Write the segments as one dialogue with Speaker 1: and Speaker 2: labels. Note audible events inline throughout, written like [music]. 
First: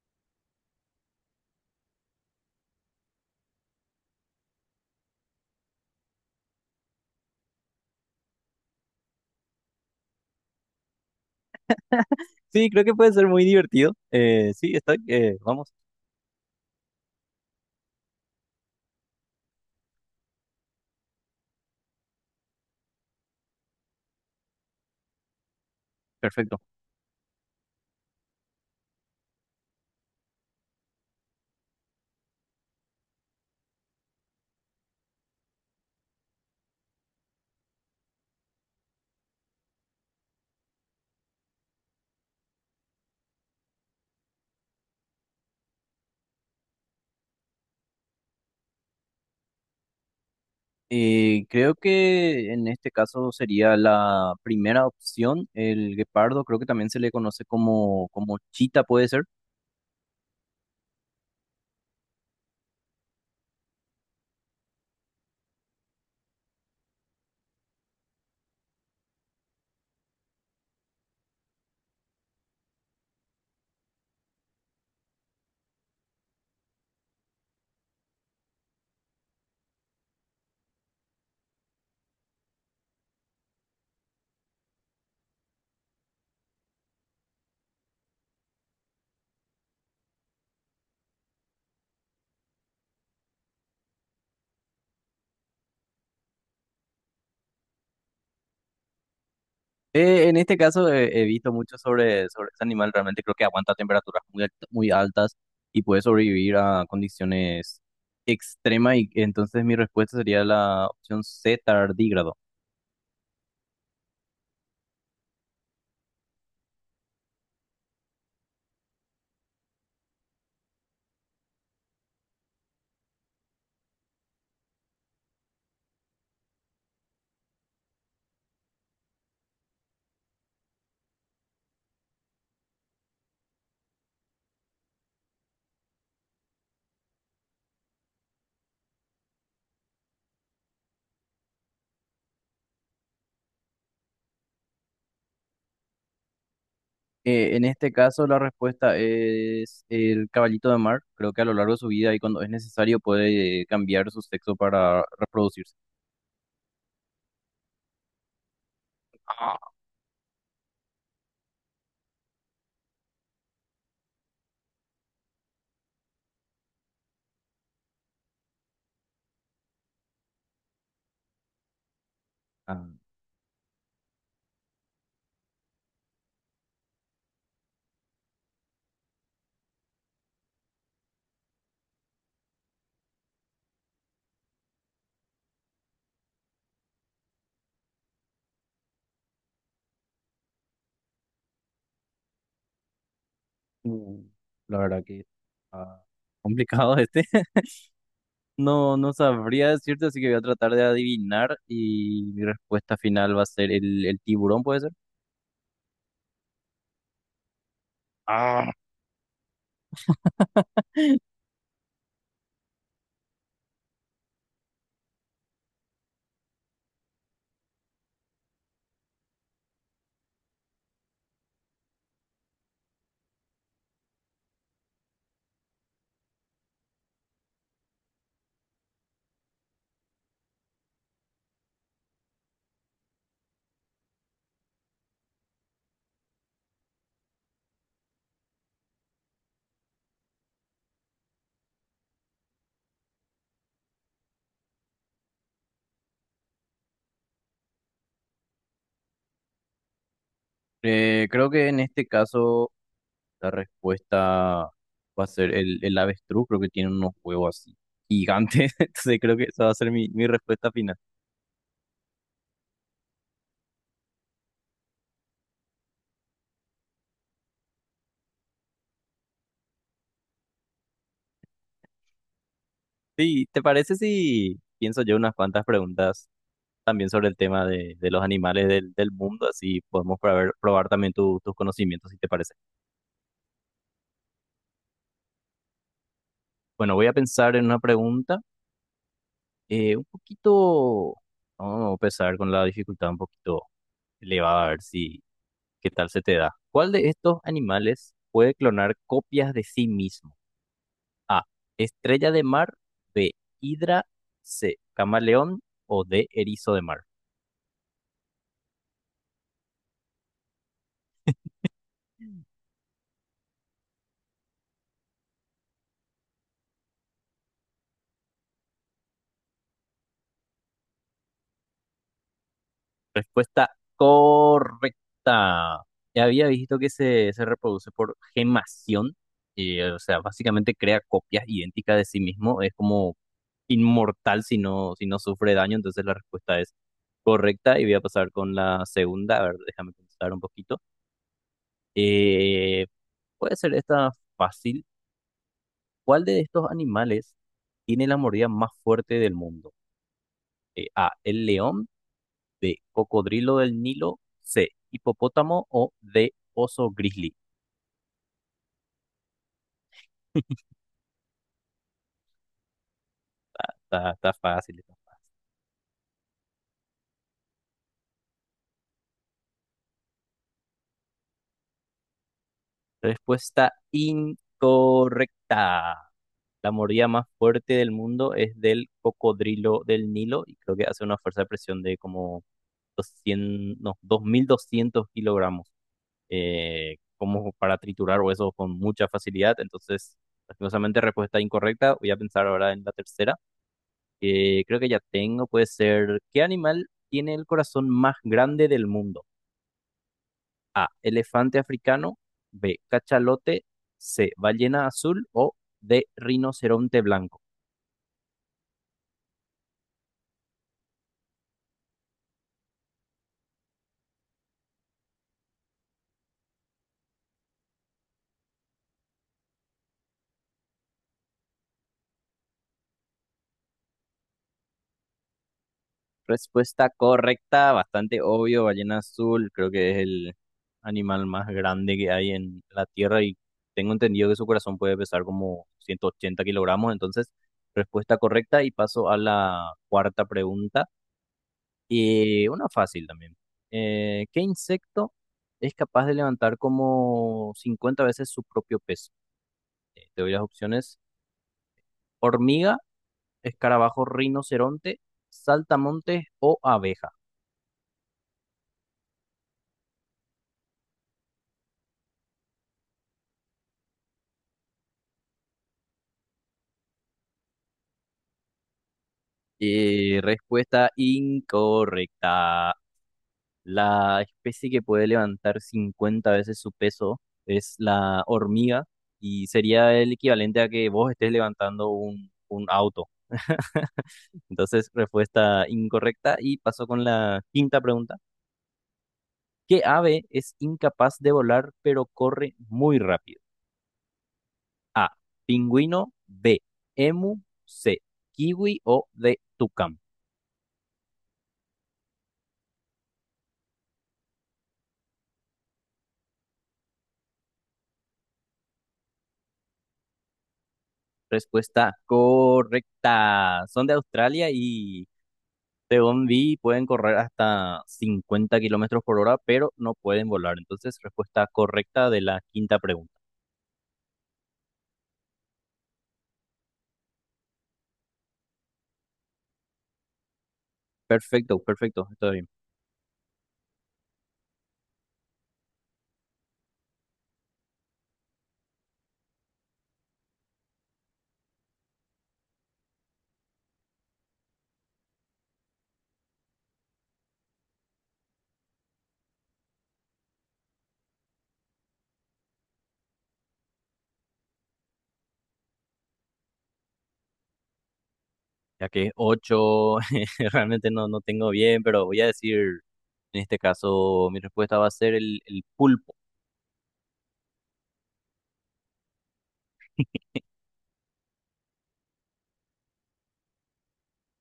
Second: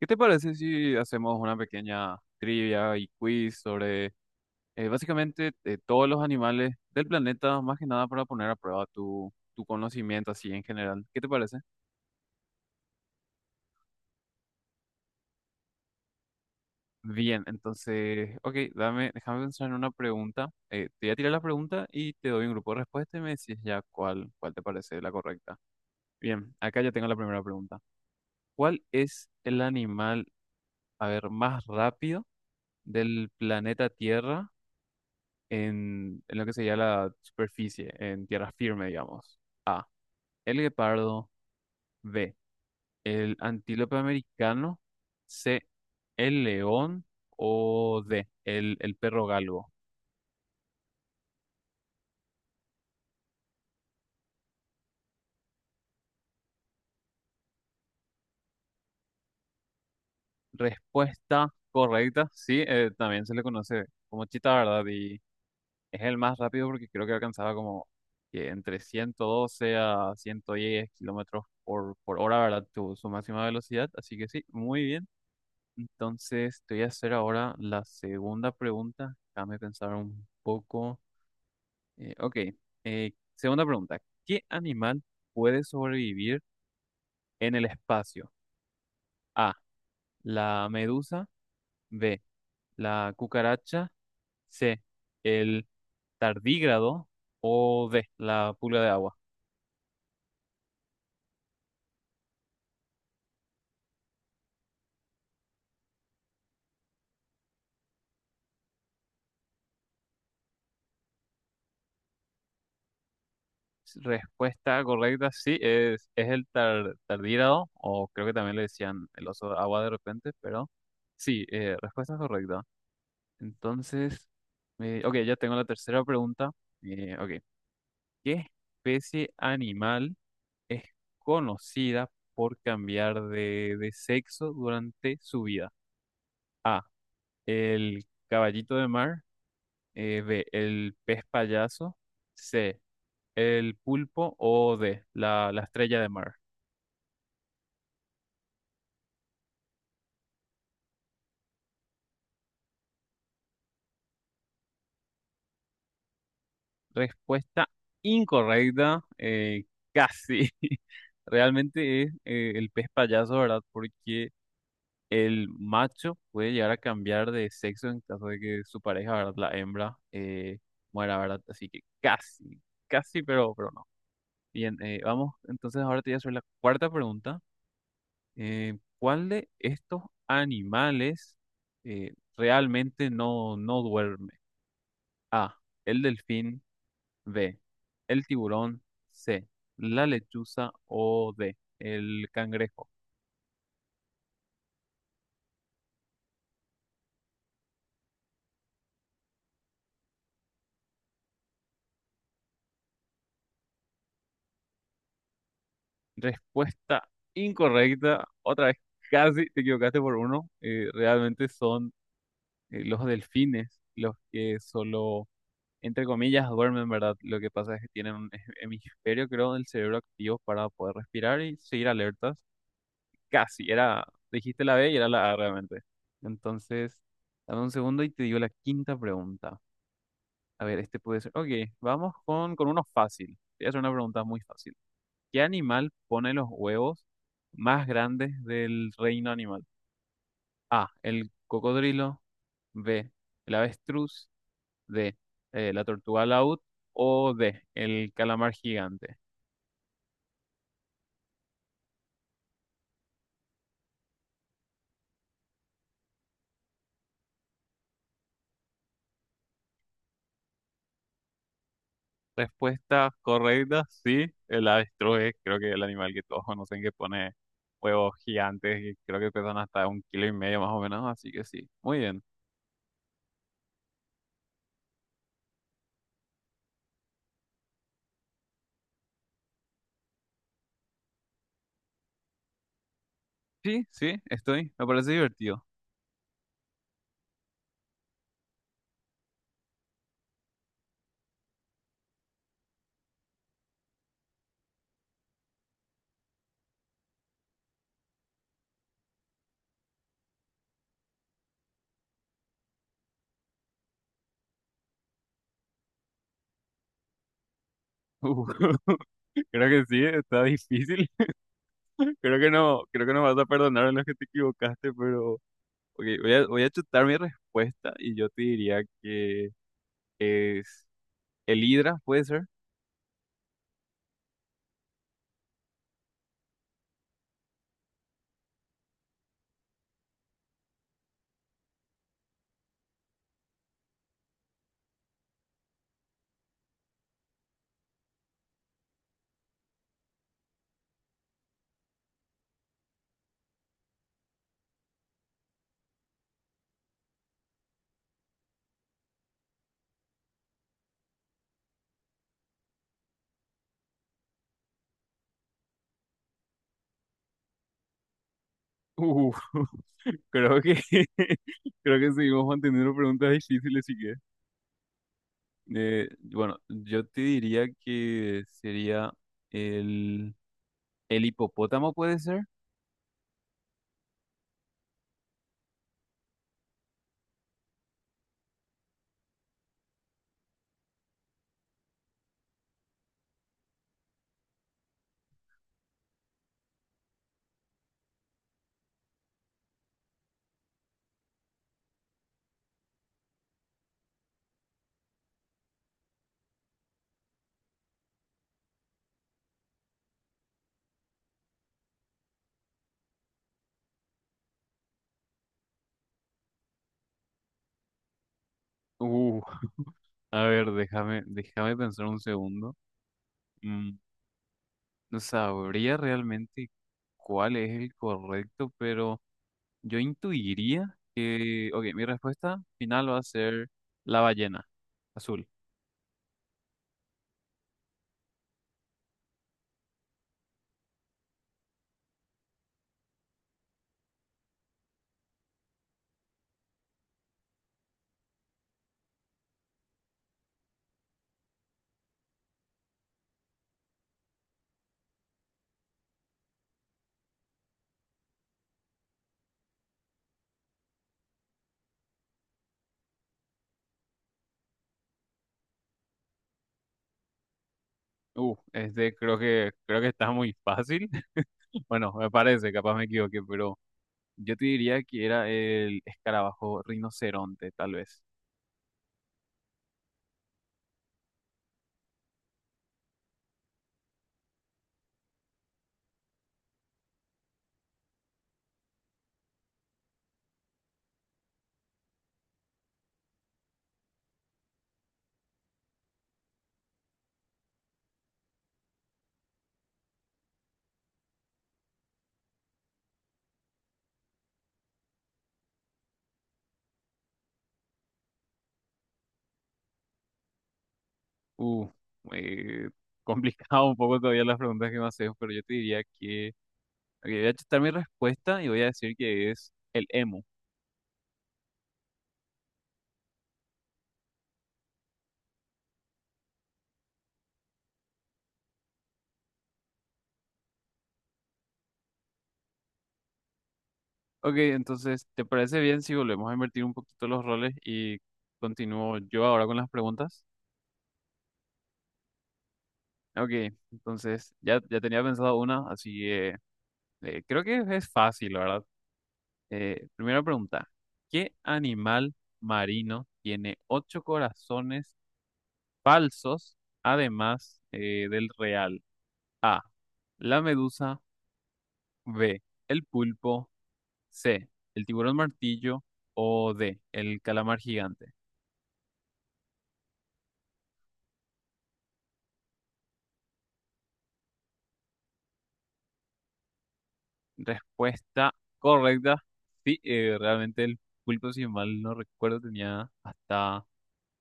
Speaker 1: ¿Qué te parece si hacemos una pequeña trivia y quiz sobre básicamente todos los animales del planeta, más que nada para poner a prueba tu conocimiento así en general? ¿Qué te parece?
Speaker 2: Sí, creo que puede ser muy divertido. Sí, vamos,
Speaker 1: Bien, entonces, ok, déjame pensar en una pregunta. Te voy a tirar la pregunta y te doy un grupo de respuestas y me decís ya cuál te parece la correcta. Bien,
Speaker 2: perfecto.
Speaker 1: acá ya tengo la primera pregunta. ¿Cuál es el animal, a ver, más rápido del planeta Tierra? En lo que sería la superficie, en tierra firme, digamos. A. El guepardo. B. El antílope americano. C. El león. O D. El perro galgo.
Speaker 2: Creo que en este caso sería la primera opción, el guepardo, creo que también se le conoce como chita, puede ser.
Speaker 1: Respuesta correcta. Sí, también se le conoce como chita, ¿verdad? Y es el más rápido porque creo que alcanzaba como que entre 112 a 110 kilómetros por hora, ¿verdad? Su máxima velocidad. Así que sí, muy bien. Entonces, te voy a hacer ahora la segunda pregunta. Déjame pensar un poco. Ok, segunda pregunta. ¿Qué animal puede sobrevivir en el espacio? A, la medusa. B, la cucaracha. C, el tardígrado. O D, la pulga de agua.
Speaker 2: En este caso he visto mucho sobre este animal, realmente creo que aguanta temperaturas muy altas y puede sobrevivir a condiciones extremas, y entonces mi respuesta sería la opción C, tardígrado.
Speaker 1: Respuesta correcta, sí, es el tardígrado, o creo que también le decían el oso de agua de repente, pero sí, respuesta correcta. Entonces, ok, ya tengo la tercera pregunta. Ok, ¿qué especie animal es conocida por cambiar de sexo durante su vida? A, el caballito de mar, B, el pez payaso, C, el pulpo o D, la estrella de mar.
Speaker 2: En este caso, la respuesta es el caballito de mar. Creo que a lo largo de su vida y cuando es necesario puede cambiar su sexo para reproducirse.
Speaker 1: Respuesta incorrecta,
Speaker 2: Ah.
Speaker 1: casi. [laughs] Realmente es el pez payaso, ¿verdad? Porque el macho puede llegar a cambiar de sexo en caso de que su pareja, ¿verdad? La hembra muera, ¿verdad? Así que casi,
Speaker 2: Ah,
Speaker 1: casi, pero no. Bien, vamos, entonces ahora te voy a hacer la cuarta pregunta. ¿Cuál de estos animales realmente no, no duerme? A, el delfín, B, el tiburón, C, la lechuza o D, el cangrejo.
Speaker 2: uh, la verdad que ah, complicado este. [laughs] No, no sabría decirte, así que voy a tratar de adivinar y mi respuesta final va a ser el tiburón, ¿puede ser?
Speaker 1: Respuesta incorrecta. Otra
Speaker 2: Ah.
Speaker 1: vez, casi te equivocaste por uno.
Speaker 2: [laughs]
Speaker 1: Realmente son los delfines los que solo, entre comillas, duermen, ¿verdad? Lo que pasa es que tienen un hemisferio, creo, del cerebro activo para poder respirar y seguir alertas. Casi, era, dijiste la B y era la A realmente. Entonces, dame un segundo y te digo la quinta pregunta. A ver, este puede ser. Ok, vamos con uno fácil. Te voy a hacer una pregunta muy fácil. ¿Qué animal pone los huevos más grandes del reino animal? A. El cocodrilo. B. El avestruz. D. La tortuga laúd. O D. El calamar gigante.
Speaker 2: Creo que en este caso la respuesta va a ser el avestruz, creo que tiene unos huevos así gigantes, [laughs] entonces creo que esa va a ser mi respuesta final.
Speaker 1: Respuesta correcta, sí. El avestruz es creo que el animal que todos conocen que pone huevos gigantes y creo que pesan hasta un kilo y medio más o menos. Así que sí. Muy bien.
Speaker 2: Sí, ¿te parece si pienso yo unas cuantas preguntas también sobre el tema de los animales del mundo? Así podemos probar también tu- tus conocimientos, si te parece.
Speaker 1: Sí, sí, estoy. Me parece divertido.
Speaker 2: Bueno, voy a pensar en una pregunta un poquito, vamos a empezar con la dificultad un poquito elevada, a ver si, qué tal se te da. ¿Cuál de estos animales puede clonar copias de sí mismo? A. Estrella de mar. B. Hidra. C. Camaleón. O D. Erizo de mar.
Speaker 1: [laughs] Uh, [laughs] creo que sí, está difícil. Creo que no vas a perdonar a los que te equivocaste, pero ok, voy a chutar mi respuesta y yo te diría que es el Hidra, ¿puede ser?
Speaker 2: Respuesta correcta. Ya había visto que se reproduce por gemación, y o sea, básicamente crea copias idénticas de sí mismo. Es como inmortal si no sufre daño. Entonces la respuesta es correcta. Y voy a pasar con la segunda. A ver, déjame pensar un poquito. Eh, Puede ser esta fácil. ¿Cuál de estos animales tiene la mordida más fuerte del mundo? A, el león, B, cocodrilo del Nilo, C, hipopótamo o D, oso grizzly.
Speaker 1: Uh, [laughs] creo
Speaker 2: [laughs]
Speaker 1: que [laughs] creo que seguimos manteniendo preguntas difíciles, así
Speaker 2: Está,
Speaker 1: que
Speaker 2: está fácil. Está fácil.
Speaker 1: bueno, yo te diría que sería el el hipopótamo, ¿puede ser?
Speaker 2: Respuesta incorrecta. La mordida más fuerte del mundo es del cocodrilo del Nilo y creo que hace una fuerza de presión de como 200, no, 2.200 kilogramos, como para triturar huesos con mucha facilidad. Entonces, lastimosamente, respuesta incorrecta. Voy a pensar ahora en la tercera, que creo que ya tengo. Puede ser, ¿qué animal tiene el corazón más grande del mundo? A, elefante africano, B, cachalote, C, ballena azul o D, rinoceronte blanco.
Speaker 1: Uh, a ver, déjame pensar un segundo. Mm, no sabría realmente cuál es el correcto, pero yo intuiría que, ok, mi respuesta final va a ser la ballena azul.
Speaker 2: Respuesta correcta, bastante obvio, ballena azul, creo que es el animal más grande que hay en la Tierra y tengo entendido que su corazón puede pesar como 180 kilogramos, entonces respuesta correcta y paso a la cuarta pregunta. Y una fácil también. ¿Qué insecto es capaz de levantar como 50 veces su propio peso? Te doy las opciones: hormiga, escarabajo, rinoceronte, saltamontes o abeja.
Speaker 1: Este creo que está muy fácil. [laughs] Bueno, me parece, capaz me equivoqué, pero yo te diría que era el escarabajo rinoceronte, tal vez.
Speaker 2: Respuesta incorrecta. La especie que puede levantar 50 veces su peso es la hormiga y sería el equivalente a que vos estés levantando un auto. Entonces, respuesta incorrecta y paso con la quinta pregunta. ¿Qué ave es incapaz de volar pero corre muy rápido? A. Pingüino. B. Emu. C. Kiwi o D. Tucán.
Speaker 1: Uh, eh, [laughs] complicado un poco todavía las preguntas que me haces, pero yo te diría que, ok, voy a chutar mi respuesta y voy a decir que es el emu.
Speaker 2: Respuesta correcta. Son de Australia y según vi pueden correr hasta 50 kilómetros por hora, pero no pueden volar. Entonces, respuesta correcta de la quinta pregunta.
Speaker 1: Ok, entonces, ¿te parece bien si volvemos a invertir un poquito los roles y continúo yo ahora con las preguntas?
Speaker 2: Perfecto, perfecto, está bien.
Speaker 1: Ok, entonces ya tenía pensado una, así que creo que es fácil, la ¿verdad? Primera pregunta, ¿qué animal marino tiene ocho corazones falsos además del real? A, la medusa, B, el pulpo, C, el tiburón martillo o D, el calamar gigante.
Speaker 2: Ya que es 8, [laughs] realmente no, no tengo bien, pero voy a decir, en este caso, mi respuesta va a ser el pulpo.
Speaker 1: Respuesta correcta, sí, realmente el pulpo, si mal no recuerdo, tenía hasta...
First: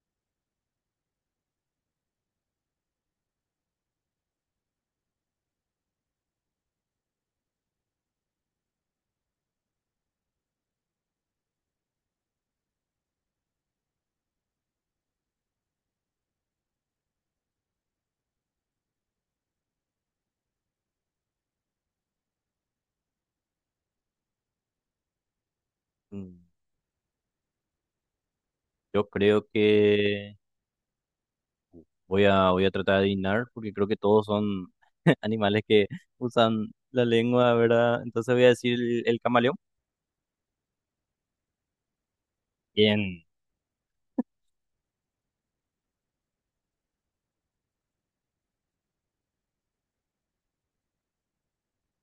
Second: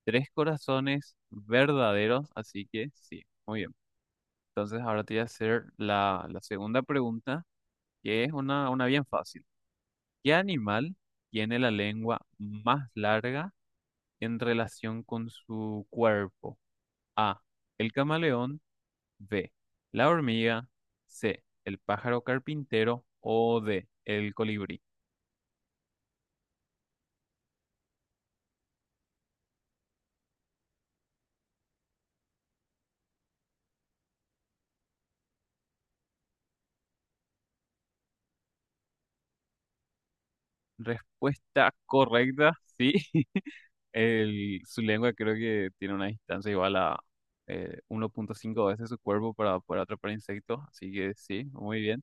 Speaker 1: Tres corazones verdaderos, así que sí, muy bien. Entonces ahora te voy a hacer la segunda pregunta, que es una bien fácil. ¿Qué animal tiene la lengua más larga en relación con su cuerpo? A, el camaleón, B, la hormiga, C, el pájaro carpintero o D, el colibrí.
Speaker 2: Mm, yo creo que voy a, voy a tratar de adivinar porque creo que todos son [laughs] animales que usan la lengua, ¿verdad? Entonces voy a decir el camaleón.
Speaker 1: Respuesta correcta, sí.
Speaker 2: Bien.
Speaker 1: [laughs] Su lengua creo que tiene una distancia igual a 1,5 veces su cuerpo para poder atrapar insectos, así que sí, muy bien.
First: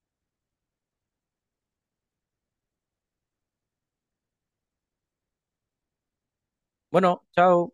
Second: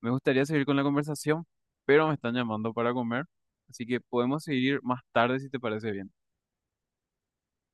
Speaker 1: Me gustaría seguir con la conversación, pero me están llamando para comer, así que podemos seguir más tarde si te parece bien.
Speaker 2: Bueno, chao.